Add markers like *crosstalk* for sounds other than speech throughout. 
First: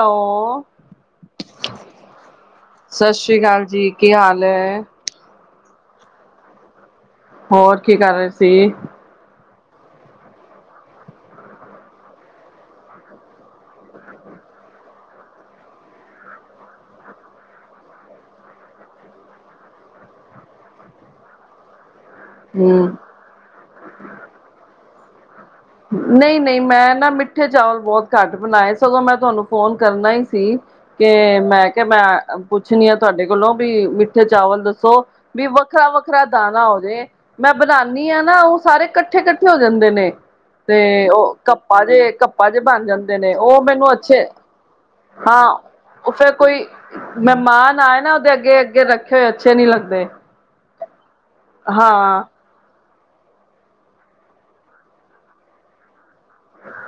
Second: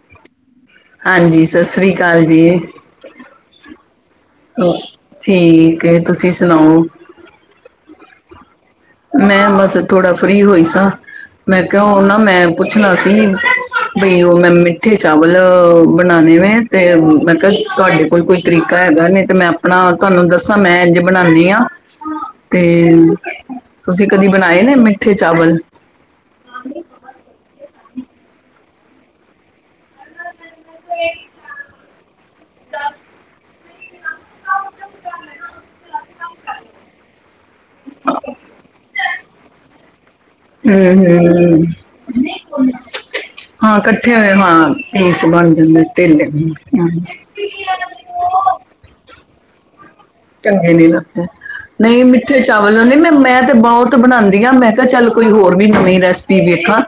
Hello ਹਾਂਜੀ ਸਤਿ ਸ੍ਰੀ ਅਕਾਲ ਜੀ ਸਤਿ ਸ੍ਰੀ ਅਕਾਲ ਜੀ ਕੀ ਹਾਲ ਹੈ ਠੀਕ ਤੁਸੀਂ ਸੁਣਾਓ ਹੋਰ ਕੀ ਕਰ ਰਹੇ ਸੀ ਮੈਂ ਬਸ ਥੋੜਾ ਫ੍ਰਰੀ ਹੋਈ ਸਾਂ ਮੈਂ ਕਿਹਾ ਨਾ ਮੈਂ ਪੁੱਛਣਾ ਸੀ ਬਈ ਉਹ ਮੈਂ ਮਿੱਠੇ ਚਾਵਲ ਬਣਾਣੇ ਵ ਤੇ ਮੈਂ ਕਿਹਾ ਤੁਹਾਡੇ ਕੋਲ ਕੋਈ ਤਰੀਕਾ ਹੈਗਾ ਨਹੀਂ ਤੇ ਮੈਂ ਆਪਣਾ ਤੁਹਾਨੂੰ ਦੱਸਾਂ ਮੈਂ ਇੰਜ ਬਣਾਉਦੀ ਹਾਂ ਤੇ ਹਮ ਕਦੀ ਬਣਾਏ ਨੇ ਮਿੱਠੇ ਚਾਵਲ ਨਹੀਂ ਨਹੀਂ ਮੈਂ ਨਾ ਮਿੱਠੇ ਚਾਵਲ ਬਹੁਤ ਘੱਟ ਬਣਾਏ ਸਗੋਂ ਮੈਂ ਤੁਹਾਨੂੰ ਫੋਨ ਕਰਨਾ ਹੀ ਸੀ ਕਿ ਮੈਂ ਕਿਹਾ ਮੈਂ ਪੁੱਛਣੀ ਆ ਤੁਹਾਡੇ ਕੋਲੋਂ ਵੀ ਮਿੱਠੇ ਚਾਵਲ ਦੱਸੋ ਵੀ ਵੱਖਰਾ ਵੱਖਰਾ ਦਾਣਾ ਹੋਵੇ ਮੈਂ ਬਣਾਉਾਨਦੀ ਹਾਂ ਨਾ ਉਹ ਸਾਰੇ ਕੱ ਇਕੱਠੇ ਇਕੱਠੇ ਹੋ ਜਾਂਦੇ ਨੇ ਹੂੰ ਤੇ ਉਹ ਹੂੰ ਕੱਪਾ ਜੇ ਕੱਪਾ ਜਿਹੇ ਬਣ ਜਾਂਦੇ ਨੇ ਉਹ ਹਾਂ ਮੈਨੂੰ ਇਕੱਠੇ ਅੱਛੇ ਹੋਏ ਹਾਂ ਪੀਸ ਹਾਂ ਬਣ ਜਾਂਦੇ ਉਹ ਫੇਿਰ ਢਿੱਲੇ ਕੋਈ ਮਹਿਮਾਨ ਆਏ ਨਾ ਉਹਦੇ ਅੱਗੇ ਹੂੰ ਅੱਗੇ ਰੱਖੇ ਹੋਏ ਅੱਛੇ ਨਹੀਂੀ ਲੱਗਦੇ ਚੰਗੇ ਨੀ ਲੱਗਦੇ ਨਹੀਂ ਹਾਂ ਮਿੱਠੇ ਚਾਵਲ ਉਹਦੇ ਮ ਮੈਂ ਤੇ ਬਹੁਤ ਬਣਾਉਂਦੀ ਆ ਮੈਂ ਕਿਹਾ ਚੱਲ ਕੋਈ ਹੋਰ ਵੀ ਨਵੀਂ ਰੈਸਪੀ ਵੇਖਾ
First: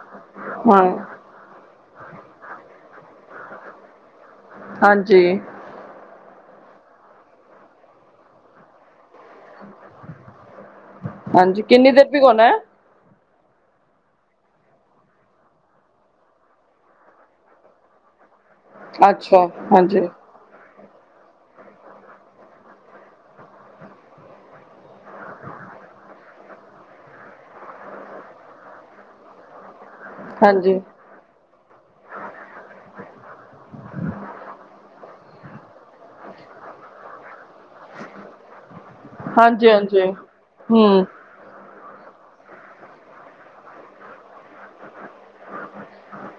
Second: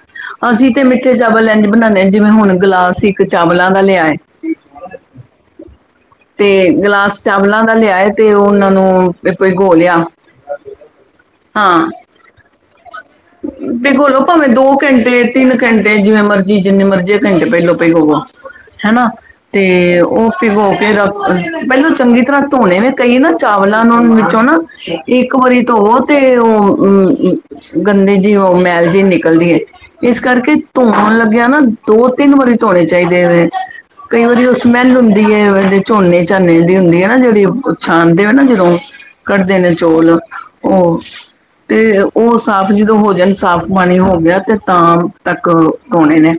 ਅਸੀਂ ਹਾਂ ਤੇ ਮਿੱਠੇ ਚਾਵਲ ਲੈਂਦੇ ਬਣਾਉਦੇ ਜਿਵੇਂ ਹੁਣ ਗਲਾਸ ਇੱਕ ਚਾਵਲਾਂ ਦਾ ਲਿਆਏ ਹਾਂਜੀ ਤੇ ਗਲਾਸ ਚਾਵਲਾਂ ਦਾ ਲਿਆਏ ਤੇ ਉਹ ਉਹਨਾਂ ਨੂੰ ਗੋ ਲਿਆ ਹਾਂਜੀ ਕਿੰਨੀ ਦੇਰ ਵੀ ਗਉਣਾ ਹੈ ਭਗੋਲੋ ਭਾਵੇਂ ਦੋ ਘੰਟੇ ਤਿੰਨ ਘੰਟੇ ਜਿਵੇਂ ਮਰਜੀੀ ਜਿੰਨੇ ਮਰਜ਼ੀ ਘੰਟੇ ਪਹਿਲੋਂ ਪ ਹੋਵੋ ਹਨਾ- ਅੱਛਾ ਤੇ ਹਾਂਜੀ ਓ ਪਿਗੋ- ਫਿਰ ਪੈਲਾਂ ਚੰਗੀ ਤਰ੍ਹਾਂ ਧੋਣੇ ਨੇ। ਕਈ ਨਾ ਚਾਵਲਾਂ ਨੂੰ ਵਿੱਚੋਂ ਨਾ ਇੱਕ ਵਾਰੀ ਧੋਵੋ ਤੇ ਉਹ ਉ ਉ- ਗੰਦੇ ਜੇਈ ਉਹ ਮੈਲ ਜੇਈ ਨਿਕਲਦੀ ਏ। ਇਸ ਕਰਕੇ ਹਾਂਜੀ ਧੋਣ ਲੱਗਿਆ ਨਾ ਦੋ ਤਿੰਨ ਵਾਰੀ ਧੋਣੇ ਚਾਈਦੇ ਵੇ ।ਕਈ ਵਾਰੀ ਓ ਸਮੈਲ ਹੁੰਦੀ। ਵਲੇ ਝੋਨੇ ਝਾਨੇ ਦੀ ਹੁੰਦੀ ਏ ਨਾ ਜੇੜੀ- ਓ ਛਾਣਦੇ ਓ ਨਾ ਜਦੋਂ ਕੱਢਦੇ ਹਾਂਜੀ ਨੇ ਹਾਂਜੀ ਚੌਲ। ਓ- ਹਮ ਤੇ ਓ- ਸਾਫ਼ ਜਿਦੋਂ ਹੋਜਣ ਸਾਫ਼ ਪਾਣੀ ਹੋ ਗਿਆ ਤੇ ਤਾਂ- ਤੱਕ ਪਾਉਣੇ ਨੇ।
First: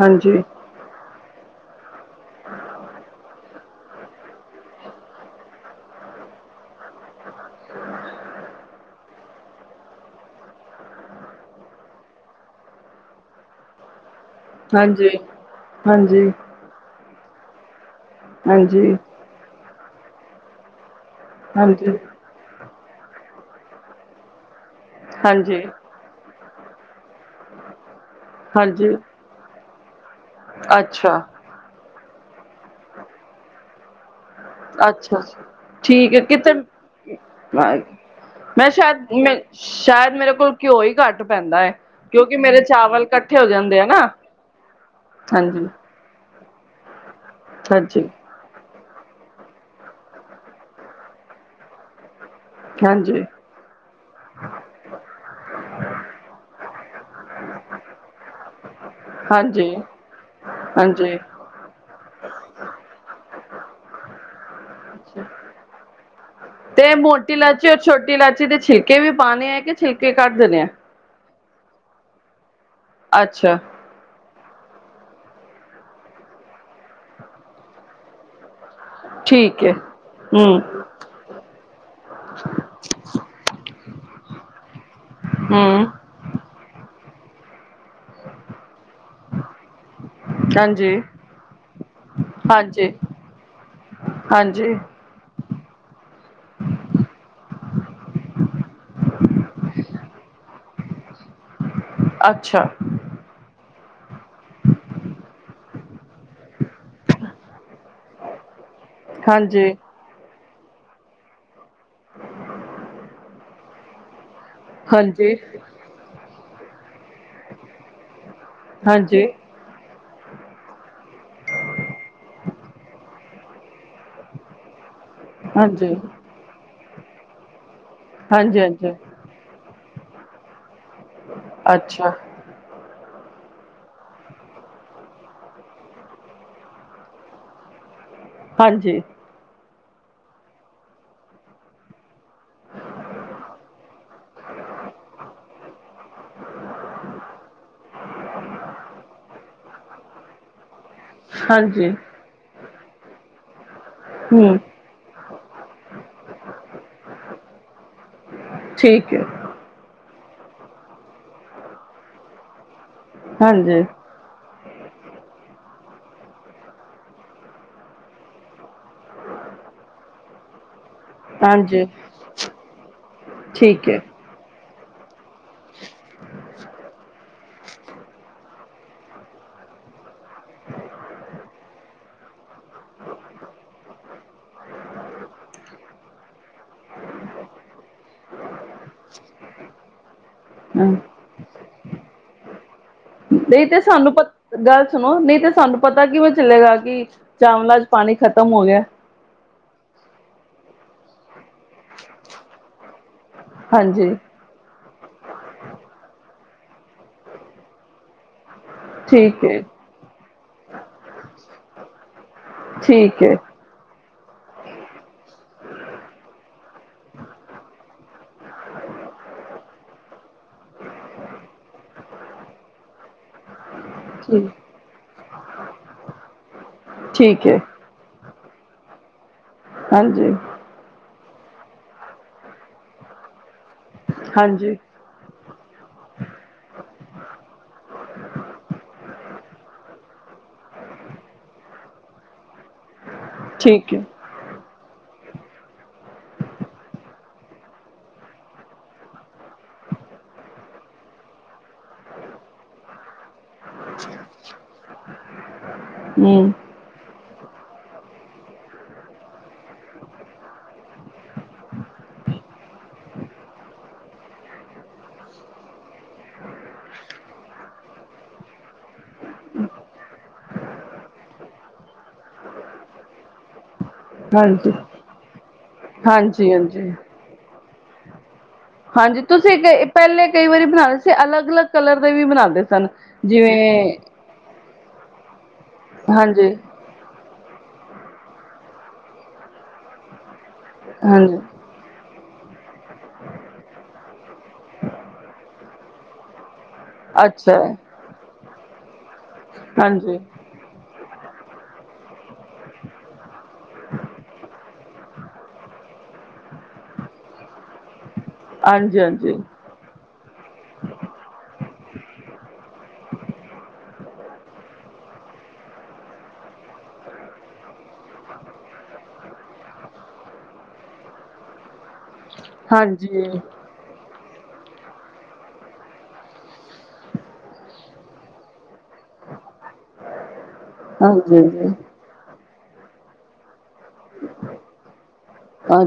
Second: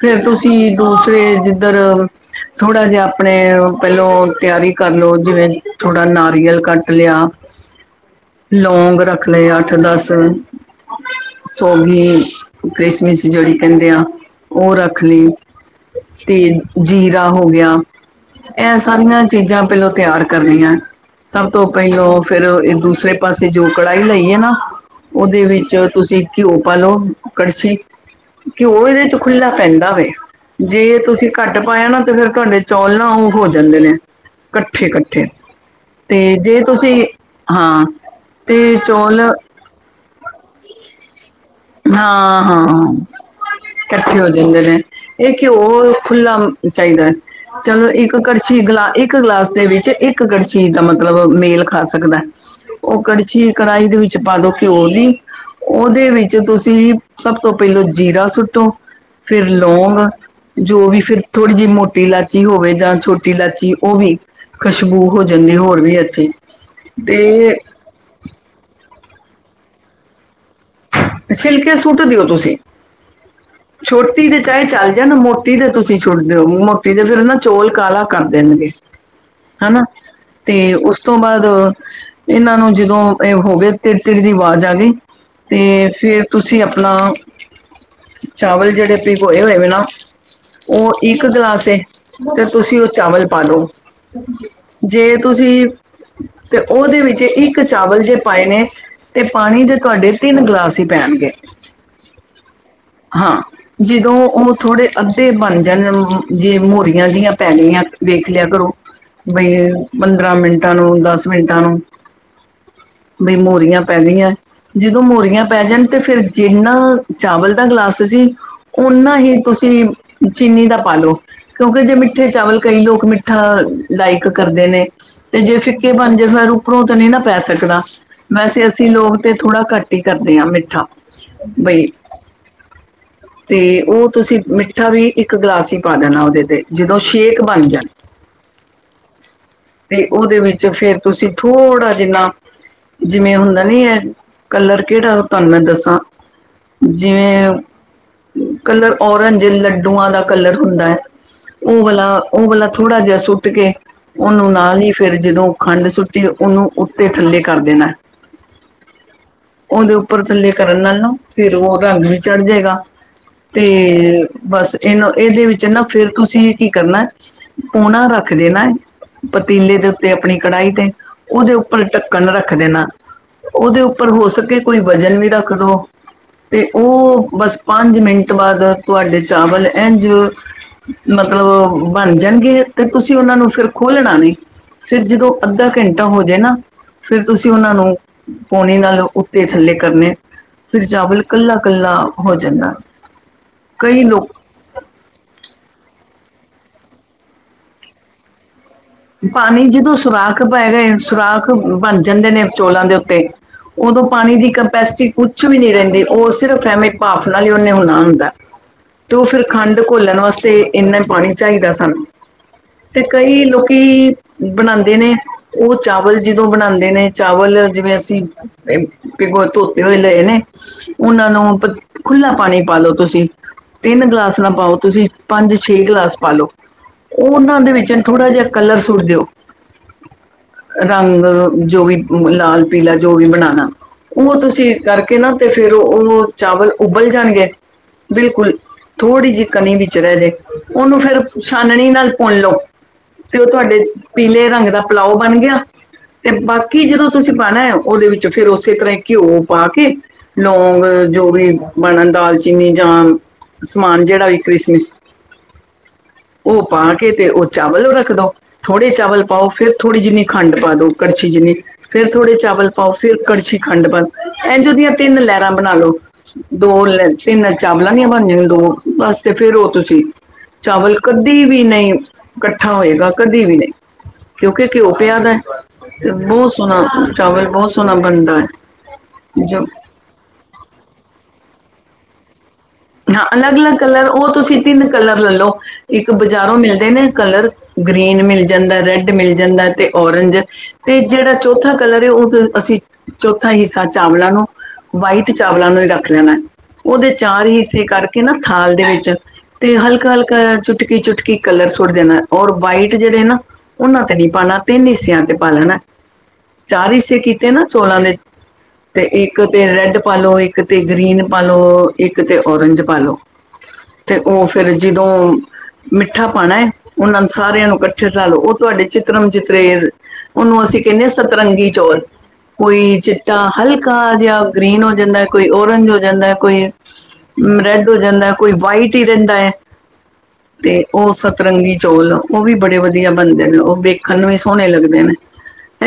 ਫੇਰ ਤੁਸੀਂ ਦੂਸਰੇ- ਇਧਰ ਥੋੜਾ ਜਿਆ ਆਪਣੇ- ਪੈਲੋਂ ਤਿਆਰੀ ਕਰ ਲੋ, ਜਿਵੇਂ ਥੋੜਾ ਨਾਰੀਅਲ ਕੱਟ ਲਿਆ, ਲੌਂਗ ਰੱਖ ਲਏ ਅੱਠ ਦਸ। ਤੇ ਸੋਗੀ, ਕ੍ਰਿਸਮਿਸ ਜੇੜੀ ਕੇਂਦੇ ਆਂ ਓ ਰੱਖ ਹਾਂਜੀ ਲੀ ਹਾਂਜੀ ਤੇ ਜੀਰਾ ਹੋ ਗਿਆ। ਏ ਹਾਂਜੀ ਸਾਰੀਆਂ ਚੀਜ਼ਾਂ ਪੈਲਾਂ ਤਿਆਰ- ਕਰਨੀਆਂ। ਸਭ ਤੋਂ ਹਾਂਜੀ ਪੈਲੋਂ ਫੇਰ ਏਦੂ ਦੂਸੇ ਪਾਸੇ ਜੋ ਕੜਾਈ ਲਈ ਏ ਨਾ- ਉਦੇ ਹਾਂਜੀ ਵਿੱਚ ਤੁਸੀਂ- ਘਿਓ ਪਾਲੋ ਕੜਛੀ। ਘਿਓ ਹਾਂਜੀ ਇਦੇ 'ਚ ਖੁੱਲਾ- ਪੈਂਦਾ ਵੇ। ਜੇ ਏ ਅੱਛਾ ਤੁਸੀਂ ਘੱਟ ਪਾਇਆ ਨਾ- ਤੇ ਫੇਰ ਤੁਆਡੇ ਚੌਲ ਨਾ ਓ ਹੋ ਜਾਂਦੇ ਨੇ। ਕੱਠੇ ਅੱਛਾ -ਕੱਠੇ ਠੀਕ ਤੇ ਹੈ ਕਿਤੇ ਜੇ ਤੁਸੀਂ ਹਾਂ -ਤੇ ਮੈਂ ਸ਼ਾਇਦ ਚੌਲ ਮੈਂ ਸ਼ਾਇਦ ਮੇਰੇ ਕੋਲ ਘਿਓ ਈ ਘੱਟ ਪੈਂਦਾ ਏ। ਕਿਉਂਕਿ ਮੇਰੇ ਹਾਂ-ਹਾਂ ਚਾਵਲ ਕੱਠੇ ਹੋ ਜਾਂਦੇ ਆ ਨਾ। ਇਕੱਠੇ ਹਾਂਜੀ ਇਕ ਦਮ ਚਾਈਦਾ। ਚਲੋ ਹਾਂਜੀ ਇੱਕ ਕੜਛੀ ਗਲਾ ਇੱਕ- ਇੱਕ ਗਲਾਸ ਦੇ ਵਿੱਚ ਇੱਕ ਕੜਛੀ ਦਾ ਮਤਲਬ ਮੇਲ ਖਾ ਸਕਦਾ। ਓ ਹਾਂਜੀ ਕੜਛੀ ਕੜਾਈ ਦੇ ਵਿੱਚ- ਈ ਪਾ ਦੋ ਘਿਓ ਦੀ ਉਹਦੇ ਵਿੱਚ ਤੁਸੀਂ ਸਭ ਤੋਂ ਪੈਲੋਂ ਜੀਰਾ ਸੁੱਟੋ, ਫੇਰ ਹਾਂਜੀ ਲੌਂਗ, ਜੋ ਵੀ ਫਿਰ ਹਾਂਜੀ ਥੋੜੀ ਜਿਈ ਮੋਟੀ ਲਾਚੀ ਹੋਵੇ ਜਾਂ ਛੋ- ਛੋਟੀ ਲਾਚੀ ਓ ਵੀ। ਖੁਸ਼ਬੂ ਹੋ ਜਾਂਦੀ ਹੋਰ ਵੀ ਅੱਛੀ ।ਤੇ- ਕੇ ਵੀ ਪਾਣੇ ਆ ਕਿ ਛਿਲਕੇ ਕੱਢ ਦੇਣੇ ਆ। ਛਿਲਕੇ ਸੁਟ ਦਿਓ ਤੁਸੀਂ। ਅੱਛਾ। ਮੋਟੀ ਦੇ ਚਾਹੇ ਚੱਲ ਜਾ ਨਾ ਮੋਤੀ ਦੇ ਤੁਸੀਂ ਚੁਣ ਦਿਓ ਮੋਟੀ ਦੇ ਫਿਰ ਨਾ ਚੋਲ ਕਾਲਾ ਕਰ ਦੇਣਗੇ। ਠੀਕ ਹੈ ਹਨਾ ਤੇ ਹੂੰ ਉਸ ਤੋਂ ਬਾਅਦ ਇਹਨਾਂ ਨੂੰ ਜਦੋਂ ਇਹ ਹੋ ਗਏ ਤਿੜ ਤਿੜ ਦੀ ਆਵਾਜ਼ ਆ ਗਈ ਤੇ। ਹੂੰ ਫਿਰ ਤੁਸੀਂ ਆਪਣਾ ਚਾਵਲ ਜਿਹੜੇ? ਭਿਉਏ ਹੋਏ ਹੈ ਨਾ ਹਾਂਜੀ ਉਹ ਇੱਕ ਗਲਾਸ ਤੇ ਤੁਸੀਂ ਉਹ ਹਾਂਜੀ ਚਾਵਲ ਪਾ ਲਓ ਹਾਂਜੀ ਜੇ ਤੁਸੀਂ ਤੇ ਉਹਦੇ ਵਿੱਚ ਇੱਕ? ਇੱਕ ਚਾਵਲ ਜੇ ਪਾਏ ਨੇ ਤੇ ਪਾਣੀ ਦੇ ਤੁਹਾਡੇ ਤਿੰਨ ਗਲਾਸ? ਤੇ ਪੈਣਗੇ। ਅੱਛਾ। ਹਾਂ ਜਦੋਂ ਉਹ ਥੋੜੇ ਅੱਧੇ ਬਣ ਜਾਣ ਜੇ ਮੋਹਰੀਆਂ ਜਿਹੀਆਂ ਪੈ ਗਈਆਂ ਵੇਖ ਲਿਆ ਕਰੋ? ਬਈ ਹਾਂਜੀ ਪੰਦਰਾਂ ਮਿੰਟ। ਮਿੰਟਾਂ ਨੂੰ ਦਸ ਮਿੰਟਾਂ ਨੂੰ। ਹੂੰ। ਵੀ ਮੋਰੀਆਂ ਪੈ ਗਈਆਂ। ਹਾਂਜੀ। ਪੈਣ ਤੇ ਫਿਰ ਜਿੰਨਾ ਚਾਵਲ ਦਾ ਗਲਾਸ ਸੀ। ਓਨਾ ਹਾਂਜੀ ਹੀ ਤੁਸੀਂ? ਚੀਨੀ ਦਾ ਪਾਲਓ ਕਿਉਂਕਿ ਜੇ ਮਿੱਠੇ ਚਾਵਲ ਕਈ ਲੋਕ ਮਿੱਠਾ ਲਾਇਕ ਕਰਦੇ ਨੇ? ਤੇ ਜੇ ਫਿੱਕੇ ਹਾਂਜੀ ਬਣਜੇ ਫਿਰ? ਉੱਪਰੋਂ ਤਾਂ ਨਹੀਂ ਨਾ ਪੈ ਸਕਣਾ? ਹਾਂਜੀ ਵੈਸੇ ਅਸੀਂ ਹਾਂਜੀ ਲੋਕ ਤੇ ਥੋੜਾ ਘੱਟ। ਕੀ ਘਰ। ਕਰਦੇ ਹਾਂ ਮਿੱਠਾ। ਬਈ। ਅੱਛਾ ਤੇ ਉਹ ਤੁਸੀਂ ਮਿੱਠਾ ਵੀ ਇੱਕ ਗਲਾਸ ਹੀ ਪਾ ਦੇਣਾ ਉਹਦੇ ਤੇ ਜਦੋਂ ਸ਼ੇਕ ਬਣ ਜਾਣ। ਹਾਂਜੀ। ਤੇ ਉਹਦੇ ਵਿੱਚ ਫਿਰ ਤੁਸੀਂ ਥੋੜਾ ਜਿੰਨਾ ਜਿਵੇਂ ਹੁੰਦਾ ਨੀ ਹੈ ਕਲਰ। ਕਿਹੜਾ ਤੁਹਾਨੂੰ ਮੈਂ ਦੱਸਾਂ ਜਿਵੇਂ ਕਲਰ ਔਰੰਜ ਲੱਡੂਆਂ ਦਾ ਕਲਰ ਹੁੰਦਾ ਹੈ। ਉਹ ਹਾਂਜੀ ਵਾਲਾ ਉਹ ਵਾਲਾ। ਥੋੜਾ ਜਿਹਾ ਸੁੱਟ ਕੇ। ਉਹਨੂੰ ਹੂੰ ਨਾਲ ਹੀ ਫਿਰ ਜਦੋਂ। ਖੰਡ ਸੁੱਟੀ ਉਹਨੂੰ ਉੱਤੇ ਥੱਲੇ ਕਰ ਦੇਣਾ। ਠੀਕ ਹੈ। ਉਹਦੇ ਉੱਪਰ ਥੱਲੇ ਕਰਨ ਨਾਲ ਨਾ ਫਿਰ ਉਹ ਰੰਗ ਵੀ ਚੜ ਜਾਏਗਾ। ਤੇ ਹਾਂਜੀ ਬਸ। ਇਹਨੂੰ ਇਹਦੇ ਵਿੱਚ ਨਾ ਫਿਰ ਤੁਸੀਂ ਕੀ ਕਰਨਾ ਪੂਣਾ ਰੱਖ ਦੇਣਾ ਪਤੀਲੇ ਦੇ ਉੱਤੇ ਆਪਣੀ ਕੜਾਹੀ ਤੇ। ਉਹਦੇ ਉੱਪਰ ਹਾਂਜੀ ਢੱਕਣ ਰੱਖ ਦੇਣਾ ਉਹਦੇ ਠੀਕ ਹੈ ਉੱਪਰ ਹੋ ਸਕੋ। ਕੋਈ ਵਜ਼ਨ ਵੀ ਰੱਖ ਦਿਉ ਤੇ ਉਹ ਬਸ ਪੰਜ ਮਿੰਟ ਬਾਅਦ ਤੁਹਾਡੇ ਚਾਵਲ ਇੰਝ ਮਤਲਬ ਬਣ ਜਾਣਗੇ ਤੇ ਤੁਸੀਂ ਉਹਨਾਂ ਨੂੰ ਫਿਰ ਖੋਲਣਾ ਨਹੀਂ ਫਿਰ ਜਦੋਂ ਅੱਧਾ ਘੰਟਾ ਹੋ ਜਾਵੇ ਨਾ ਫਿਰ ਤੁਸੀਂ ਉਹਨਾਂ ਨੂੰ ਪੋਣੇ ਨਾਲ ਦੇ ਥੱਲੇ ਕਰਨੇ ਫਿਰ ਹੂੰ ਚਾਵਲ ਕੱਲਾ- ਕੱਲਾ ਹੋ ਜਾਂਦਾ। ਨਹੀਂ ਤੇ ਕਈ ਸਾਨੂੰ ਲੋਕ ਪਤਾ ਗੱਲ ਸੁਣੋ ਨਹੀਂ ਤੇ ਸਾਨੂੰ ਪਤਾ ਕਿਵੇਂ ਚਲੇਗਾ ਕਿ ਚਾਵਲਾ ਚ ਪਾਣੀ ਖਤਮ ਹੋ ਗਿਆ। ਪਾਣੀ ਜਦੋਂ ਸੁਰਾਖ ਪੈ ਗਏ, ਸੁਰਾਖ ਬਣ ਜਾਂਦੇ ਨੇ ਚੋਲਾਂ ਦੇ ਉੱਤੇ ਉਦੋਂ ਹਾਂਜੀ ਪਾਣੀ ਦੀ ਕਪੈਸਿਟੀ ਕੁਛ ਵੀ ਨਹੀਂ ਰਹਿੰਦੀ ਉਹ ਸਿਰਫ ਐਵੇਂ ਭਾਫ ਨਾਲ ਹੀ ਉਹਨੇ ਹੋਣਾ ਹੁੰਦਾ। ਤੂੰ ਫਿਰ ਠੀਕ ਏ ਖੰਡ ਘੋਲਣ ਵਾਸਤੇ ਇੰਨਾ ਪਾਣੀ ਚਾਹੀਦਾ ਸਾਨੂੰ ਤੇ ਠੀਕ ਏ ਕਈ ਲੋਕ ਬਣਾਉਦੇ ਨੇ ਉਹ ਚਾਵਲ ਜਦੋਂ ਬਣਾਉਦੇ ਨੇ ਚਾਵਲ ਜਿਵੇਂ ਅਸੀਂ ਪਿਗੋ ਧੋਤੇ ਹੋਏ ਲਏ ਨੇ ਉਹਨਾਂ ਨੂੰ ਖੁਲਾ ਪਾਣੀ ਪਾ ਲਓ ਤੁਸੀਂ। ਤਿੰਨ ਗਲਾਸ ਠੀਕ ਨਾ ਪਾਓ ਤੁਸੀਂ ਪੰਜ ਛੇ ਗਲਾਸ ਪਾ ਲੋ। ਠੀਕ ਏ ਉਹਨਾਂ ਦੇ ਵਿੱਚ ਥੋੜ੍ਹਾ ਜਿਹਾ ਕਲਰ ਸੁੱਟ ਦਿਓ। ਹਾਂਜੀ ਰੰਗ ਜੋ ਵੀ ਲਾਲ ਪੀਲਾ ਜੋ ਵੀ ਬਣਾਣਾ। ਉਹ ਤੁਸੀਂ ਹਾਂਜੀ ਕਰਕੇ ਨਾ ਤੇ ਫੇਰ ਉਹ ਚਾਵਲ ਉਬਲ ਜਾਣਗੇ ਬਿਲਕੁਲ ਥੋੜ੍ਹੀ ਜਿਹੀ ਕਨੀ ਵਿੱਚ ਰਹਿ ਜੇ ਉਹਨੂੰ ਫੇਰ ਛਾਨਣੀ ਨਾਲ ਪੁਣ ਲਓ। ਤੇ ਉਹ ਤੁਹਾਡੇ ਚ ਠੀਕ ਏ ਪੀਲੇ ਰੰਗ ਦਾ ਪਲਾਓ ਬਣ ਗਿਆ ਤੇ ਬਾਕੀ ਜਦੋਂ ਤੁਸੀਂ ਪਾਣਾ ਹੈ ਉਹਦੇ ਵਿੱਚ ਫਿਰ ਉਸੇ ਤਰ੍ਹਾਂ ਘਿਓ ਪਾ ਕੇ ਲੌਂਗ ਜੋ ਵੀ ਬਣ ਦਾਲਚੀਨੀ ਜਾਂ ਸਮਾਨ ਜਿਹੜਾ ਵੀ ਕ੍ਰਿਸਮਿਸ ਹੂੰ ਉਹ ਪਾ ਕੇ ਤੇ ਉਹ ਚਾਵਲ ਨੂੰ ਰੱਖ ਰ ਦੋ ਥੋੜੇ ਚਾਵਲ ਪਾਓ ਫਿਰ ਥੋੜੀ ਜਿਨੀ ਖੰਡ ਪਾ ਦੋ ਕੜਛੀ ਜਿੰਨੀ ਫੇਰ ਥੋੜੇ ਚਾਵਲ ਪਾਓ ਫਿਰ ਕੜਛੀ ਖੰਡ ਪਾ ਦ ਇੰਝ ਦੀਆਂ ਤਿੰਨ ਲਹਿਰਾਂ ਬਣਾ ਲੋ ਦੋ ਲ ਤਿੰਨ ਚਾਵਲਾਂ ਦੀ ਬਣਦੀ ਨੇ ਦੋ ਵਸਤੇ ਫੇਰ ਉਹ ਤੁਸੀਂ ਚਾਵਲ ਕਦੇ ਵੀ ਨਹੀਂ ਕੱ ਠਾ ਹੋਏਗਾ ਕਦੇ ਵੀ ਨਹੀਂ। ਕਿਉਂਕਿ ਹਾਂਜੀ ਘਿਓ ਪਿਆ ਦਾ ਹੈ, ਤੇ ਹਾਂਜੀ ਬਹੁਤ ਹਾਂਜੀ ਸੋਹਣਾ ਚਾਵਲ ਬਹੁਤ ਸੋਹਣਾ ਬਣਦਾ ਐ। ਹਾਂਜੀ ਤੁਸੀਂ ਕ ਪਹਿਲੇ ਕਈ ਵਾਰੀ ਬਣਾਏ ਸੀ, ਅਲੱਗ -ਅਲੱਗ ਕਲਰ ਦੇ ਵੀ ਬਣਾਂਦੇ ਸੀ। ਹਾਂ ਅਲੱਗ -ਅਲੱਗ ਕਲਰ ਉਹ ਤੁਸੀਂ ਤਿੰਨ ਕਲਰ ਲੈ ਲੋ ਇੱਕ ਹਾਂਜੀ ਬਜ਼ਾਰੋਂ ਮਿਲਦੇ ਨੇ ਕਲਰ ਗ੍ਰੀਨ ਮਿਲ ਜਾਂਦਾ, ਰੈਡ ਮਿਲ ਜਾਂਦਾ ਤੇ ਔਰਿੰਜ ਤੇ ਜਿਹੜਾ ਹਾਂਜੀ ਚੌਥਾ ਕਲਰ ਐ ਉਹ ਅਸੀਂ ਚੌਥਾ ਹਿੱਸਾ ਚਾਵਲਾਂ ਨੂੰ ਵਾਈਟ ਚਾਵਲਾਂ ਨੂੰ ਹੀ ਰੱਖ ਲੈਣਾ। ਉਹਦੇ ਚਾਰ ਅੱਛਾ ਹੀ ਸੀ। ਕਰਕੇ ਨਾ ਥਾਲ ਦੇ ਵਿੱਚ। ਤੇ ਹਲਕਾ, ਹਾਂਜੀ ਹਾਂਜੀ ਹਲਕਾ। ਚੁਟਕੀ, ਚੁਟਕੀ। ਕਲਰ ਸੁੱਟ ਦੇਣਾ ਔਰ ਵਾਈਟ ਜਿਹੜੇ ਨਾ ਉਹਨਾਂ ਤੇ ਨਹੀਂੀ ਪਾਉਣਾ ਤਿੰਨ ਹਿੱਸਿਆਂ ਤੇ ਪਾ ਲੈਣਾ ਚਾਰ ਹਿੱਸੇ ਕੀਤੇ ਨਾ ਚੋਲਾਂ ਦੇ ਤੇ ਇੱਕ ਹਾਂਜੀ ਤੇ ਰੈਡ ਪਾਾਲੋ ਇੱਕ ਇੱਕ ਤੇ ਗ੍ਰੀਨ ਪਾ ਲੋ ਇੱਕ ਤੇ ਔਰੰਜ ਪਾ ਲੋ ਤੇ ਉਹ ਫੇਿਰ ਜਦੋਂ ਮਿੱਠਾ ਪਾਉਣਾ ਹੈ ਉਹਨਾਂ ਨੂੰ ਸਾਰਿਆਂ ਨੂੰ ਇਕੱਠੇ ਰਾਹ ਲੋ ਉਹ ਤੁਹਾਡੇ ਚਿਤਰਮ ਚਿਤਰੇ ਉਹਨੂੰ ਅਸੀਂ ਕਹਿੰਦੇ ਹ ਸਤਰੰਗੀ ਚੌਲ। ਕੋਈ ਚਿੱਟਾ ਹਾਂਜੀ ਹਲਕਾ ਜਿਹਾ। ਗ੍ਰੀਨ ਹੋ ਜਾਂਦਾ ਕੋਈ ਓਰੰਜ ਹੋ ਜਾਂਦਾ ਕੋਈ ਰੈਡ ਹੋ ਜਾਂਦਾ ਕੋਈ ਵਾਈਟ ਹੀ ਰਹਿੰਦਾ ਹੈ। ਤੇ ਉਹ ਹਾਂਜੀ ਹਾਂਜੀ ਸਤਰਤਰੰਗੀ ਚੌਲ ਉਹ ਵੀ ਬੜੇ ਬੜੇ ਵਧੀਆ ਬਣਦੇ ਨੇ ਉਹ ਵੇਖਣ ਨੂੰ ਵੀ ਸੋਹਣੇ ਲੱਗਦੇ ਨੇ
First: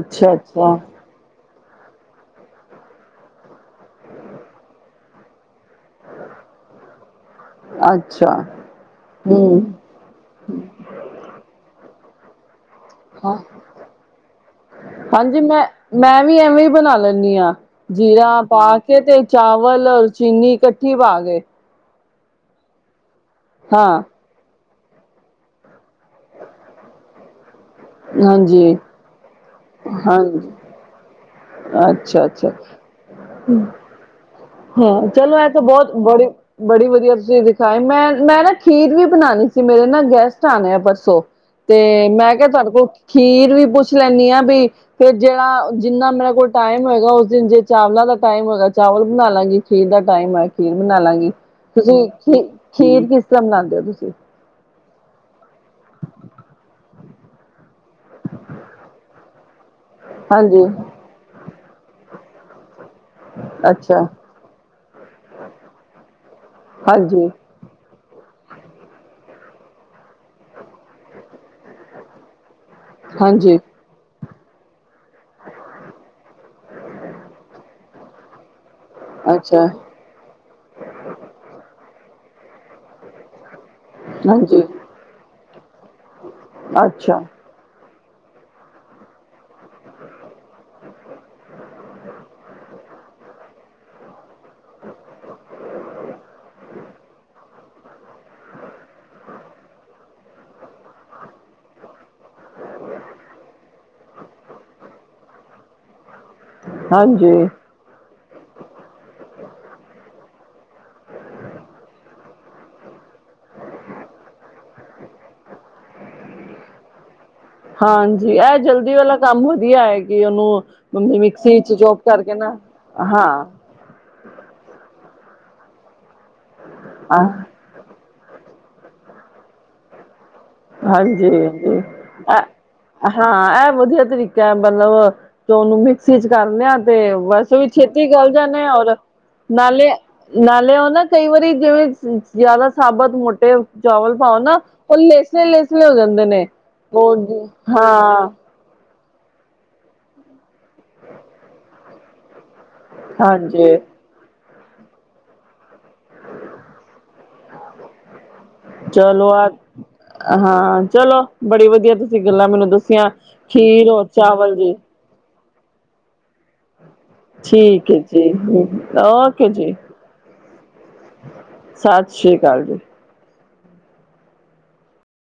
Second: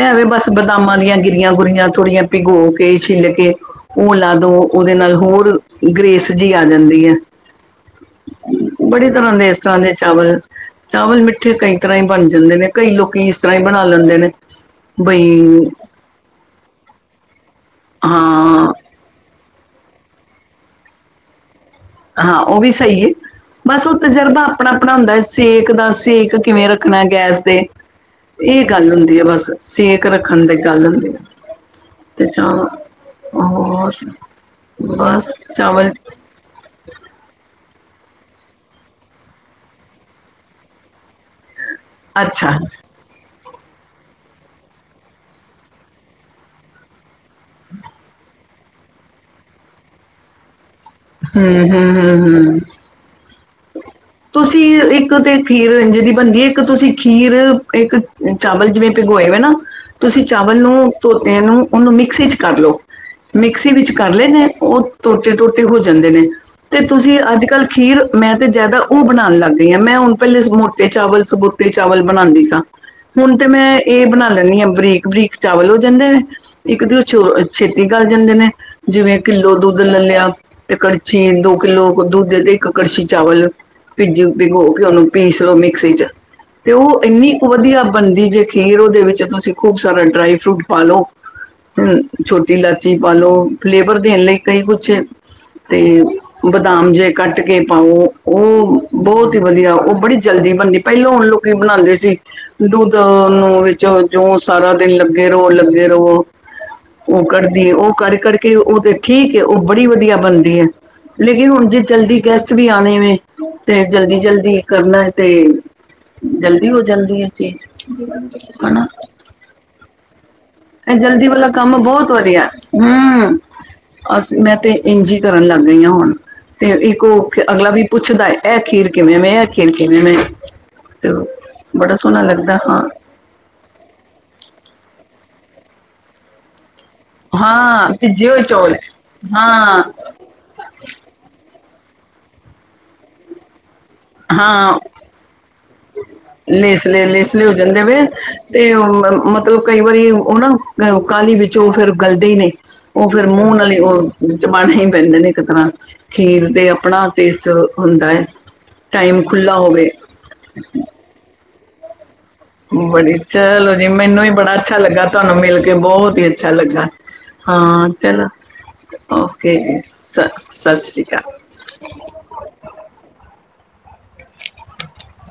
ਹੈਵੇਂ ਬੱਸ ਅੱਛਾ ਬਦਾਮਾਂ ਦੀਆਂ ਗ ਆਂ ਗਰੀੀਆਂ ਥੋੜੀਆਂ ਭਿਗੋ ਕੇ ਛਿੱਲ ਕੇ ਉਹ ਲਾ ਦੋ ਉਹਦੇ ਨਾਲ ਹੋਰ ਗ੍ਰੇਸ ਜੀ ਆ ਜਾਂਦੀ ਹੈ। ਅੱਛਾ ਬੜੀ ਤਰ੍ਹਾਂ ਹੂੰ ਦੇ ਇਸ ਤਰ੍ਹਾਂ ਦੇ ਚਾਵਲ ਚਾਵਲ ਮਿੱਠੇ ਕਈ ਤਰ੍ਹਾਂ ਹੀ ਬਣ ਜਾਂਦੇ ਨੇ ਕਈ ਲੋਕੀ ਹਾਂ ਇਸ ਤਰ੍ਹਾਂ ਹੀ ਬਣਾ ਲੈਂਦੇ ਨੇ। ਬਈ ਹਾਂਜੀ ਮੈਂ ਮੈਂ ਵੀ ਐਵੇਂ ਹੀ ਬਣਾ ਲੈਂਦੀ ਹਾਂ ਜੀਰਾ ਪਾ ਹਾਂ ਕੇ ਤੇ ਚਾਵਲ ਔਰ ਚੀਨੀ ਇਕੱਠੀ ਪਾ ਗਏ। ਹਾਂ ਉਹ ਵੀ ਸਹੀ ਹੈ। ਬਸ ਉਹ ਤਜਰਬਾ ਆਪਣਾ ਆਪਣਾ ਹੁੰਦਾ ਸੇਕ ਦਾ ਸੇਕ ਕਿਵੇਂ ਰੱਖਣਾ ਗੈਸ ਦੇ ਇਹ ਹਾਂਜੀ ਗੱਲ ਹੁੰਦੀ ਆ ਬਸ ਸੇਕ ਰੱਖਣ ਹਾਂਜੀ ਦੀ ਗੱਲ ਹੁੰਦੀ ਆ ਅੱਛਾ ਤੇ ਚ ਅੱਛਾ ਹੋ ਹ ਚਲੋ ਐਸੇ ਬਹੁਤ ਬੜੇ ਬ। ੜੀ ਵਧੀਆ ਸੀ। ਖ ਮੈਂ ਮੈਂ ਨਾ ਖੀਰ ਵੀ ਬਣਾਉਣੀ ਸੀ ਮੇਰੇ ਨਾ ਗੈਸਟ ਆਉਣੇ ਆ ਪਰਸੋਂ। ਤੇ ਮੈਂ ਕਿਹਾ ਅੱਛਾ ਤੁਹਾਡੇ ਕੋਲ ਖੀਰ ਵੀ ਪੁੱਛ ਲੈਂਦੀ ਆਾਂ ਵੀ ਫਰ ਜਿਹੜਾ ਜਿੰਨਾ ਮੇਰੇ ਕੋਲ ਟਾਈਮ ਹੋਏਗਾ ਜੇ ਚਾਵਲਾਂ ਦਾ ਟਾਈਮ ਹੈਗਾ। ਚਾਵਲ। ਨਾਲਾਂ ਜ ਖਦ ਦਾ ਟਾਈਮ ਹੈ। ਖੀਰ ਬਣਾ ਲਾਂਗੇ ਹੂੰ ਹੂੰ ਤੁਸੀਂ ਹੂੰ ਖ ਹੂੰ ਖੀਰ ਕਿਸ ਨਾਉਦੇ ਹੋ ਤੁਸੀਂ ਤੁਸੀਂ ਇੱਕ ਤੇ ਖੀਰ ਜਿਹਦੀ ਬਣਦੀ ਇੱਕ ਤੁਸੀਂ ਖੀਰ ਇੱਕ ਚਾਵਲ ਜਿਵੇਂ ਭਿਗਏ ਹੋ ਨਾ ਤੁਸੀਂ ਚਾਵਲ ਹਾਂਜੀ ਨੂੰ ਧੋਤਿਆਂ ਨੂੰ ਉਹਨੂੰ ਮਿਕਸੀ ਚ ਕਰ ਲੋ ਮਿਕਸੀ ਵਿੱਚ ਅੱਛਾ ਕਰ ਲੈਨੇ ਉਹ ਟੋਟੇ- ਟੋਟੇ ਹੋ ਜਾਂਦੇ ਨੇ ਤੇ ਤੁਸੀਂ ਹਾਂਜੀ ਅੱਜ ਕੱਲ੍ਹ ਖੀਰ ਮੈਂ ਤੇ ਜਿਆਦਾ ਉਹ ਬਣਾਣ ਲੱਗ ਗਈ ਹਾਂ ਮੈਂ ਹੁਣ ਪਹਿਲੇ ਮੋਟੇ ਚਾਵਲ ਸਬੂਤੇ ਚਾਵਲ ਬਣਾਣੀ ਸਾਂ ਹੁਣ ਤੇ ਹਾਂਜੀ ਮੈਂ ਇਹ ਬਣਾ ਲੈਂਦੀ ਹਾਂ ਬਰੀਕ-ਬਰੀਕ ਚਾਵਲ ਹੋ ਜਾਂਦੇ ਨੇ ਇੱਕ ਦਿ ਉਹ ਚ ਛੇ ਇਹ ਗੱਲ ਜਾਂਦੇ ਨੇ ਜਿਵੇਂ ਕਿੱਲੋ ਅੱਛਾ ਦੁੱਧ ਲੈ ਲਿਆ ਤੇ ਕੜਛੀ ਦੋ ਕਿੱਲੋ ਦੂੱਧ ਦੇ ਇੱਕ ਕੜਸੀ ਚਾਵਲ ਭਿੱਜੀ ਹਾਂਜੀ ਭਿਗੋ ਕੇ ਉਹਨੂੰ ਪੀਸ ਲਓ ਮਿਕਸੀ ਚ ਤੇ ਉਹ ਅੱਛਾ ਇੰਨੀ ਕੁ ਵਧੀਆ ਬਣਦੀ ਜੇ ਖੀਰ ਉਹਦੇ ਵਿੱਚ ਤੁਸੀਂ ਖੂਬ ਸਾਰਾ ਡਰਾਈ ਫਰੂਟ ਪਾਾਲੋ ਹਮ ਛੋਟੀ ਇਲਾਚੀ ਪਾਲੋ ਫਲੇਵਰ ਦੇਣ ਲਈ ਕਈ ਕੁਛ ਤੇ ਬਦਾਮ ਜੇਹੇ ਕੱਟ ਕੇ ਪਾਓ ਉਹ ਬਹੁਤ ਹੀ ਵਧੀਆ ਉਹ ਬੜੀ ਜਲਦੀ ਬਣਦੀ ਪਹਿਲਾਂ ਹੁਣ ਲੋਕੀ ਬਣਾਉਂਦੇ ਸੀ ਦੁੱਧ ਨੂੰ ਵਿੱਚ ਜੋ ਸਾਰਾ ਦਿਨ ਲੱਗੇ ਰਹੋ- ਲੱਗੇ ਰਹੋ ਉਹ ਹਾਂਜੀ ਕੜਦੀ ਹੈ ਉਹ ਕੜ-ਕੜ ਕੇ ਕਿ ਉਹ ਤੇ ਠੀਕ ਹੈ ਉਹ ਬੜੀ ਵਧੀਆ ਬਣਦੀ ਹੈ ਲੇਕਿਨ ਹੁਣ ਜੇ ਜਲਦੀ ਕਹਿ ਵੀ ਆਣੇ ਵ ਤੇ ਜਲਦੀ-ਜਲਦੀ ਕਰਨਾ ਤੇ ਜਲਦੀ ਹੋ ਜਾਂਦੀ ਹੈ। ਚੀਜ਼ ਹਾਂਜੀ ਇਹ ਹਨਾ ਜਲਦੀ ਵਾਲਾ ਕੰਮ ਵਧੀਆ ਹੈ ਕਿ ਉਹਨੂੰ ਇਹ ਜਲਦੀ ਵਾਲਾ ਮਿਕਸੀ ਚ ਕੰਮ ਚੋਪ ਬਹੁਤ ਕਰਕੇ ਵਧੀਆ ਨਾ ਹੰਮ ਹਾਂ ਅਸੀ ਮੈਂ ਤੇ ਇੰਜ ਕਰਨ ਲੱਗ ਗਈਆਂ ਹੁਣ ਤੇ ਇੱਕ ਉਹ ਅਗਲਾ ਵੀ ਪੁੱਛਦਾ ਇਹ ਖੀਰ ਕਿਵੇਂ ਵੇ ਐ ਖੀਰ ਕਿਵੇਂ ਵੇ ਹਾਂਜੀ- ਹਾਂਜੀ ਹਾਂ ਹਾਂ ਇਹ ਵਧੀਆ ਤਰੀਕਾ ਮਤਲਬ- ਤੇ ਉਹਨੂੰ ਮਿਕਸੀ ਚ ਕਰ ਲਿਆ ਤੇ ਬਸ ਵੀ ਹਾਂ ਛੇਤੀ ਕਰੱ ਭਿੱਜੇ ਹੋਏ ਜਾਂਦੇ ਆ ਚੌਲ ਹੈ। ਔਰ ਹਾਂ ਨਾਲੇ -ਨਾਲੇ ਉਹ ਨਾ ਕਈ ਵਾਰੀ ਜਿਵੇਂ ਜਿਆਦਾ ਸਾਬਤ ਮੋਟੇ ਚਾਵਲ ਪਾਓ ਨਾ ਕਲੇ ਲੇਸਲੇ-ਲੇਸਲੇ ਹੋ ਜਾਂਦੇ ਵੇ ਹਾਂ ਤੇ- ਮਤਲਬ ਕਈ ਵਾਰੀ ਉਹ ਨਾ ਕਾਹਲੀ ਵਿੱਚੋਂ ਫੇਿਰ ਗਲਦੇ ਨਈ ਉਹ ਫੇਿਰ ਮੂੰਹ ਹਾਂਜੀ ਨਾਲੇ ਉਹ ਚਬਾਨੇ ਹੀ ਪੈਂਦੇ ਨੇ ਇੱਕ ਤਰ੍ਹਾਂ ਖੀਰ ਦੇ ਆਪਣਾ ਟੇਸਟ ਹੁੰਦਾ ਹੈ ਟਾਈਮ ਚਲੋ ਆ ਖੁੱਲ੍ਹਾ ਹੋਵੇ ਹਾਂ ਚਲੋ ਬੜੀ ਵਧੀਆ ਤੁਂ ਬੜੀ ਚਲੋ ਜੀ ਮੈਨੂੰ ਵੀ ਬੜਾ ਚਾਵਲ ਜੀ ਅੱਛਾ ਲੱਗਾ ਤੁਹਾਨੂੰ ਮਿਲ ਬਹੁਤ ਹੀ ਅੱਛਾ ਲੱਗਾ ਹਾਂ ਠੀਕ ਹੈ ਜੀ ਚਲੋ ਓਕੇ ਜੀ ਸਤਿ ਸ਼੍ਰੀ ਅਕਾਲ ਸਤਿ ਸ਼੍ਰੀ ਅਕਾਲ ਜੀ *inaudible*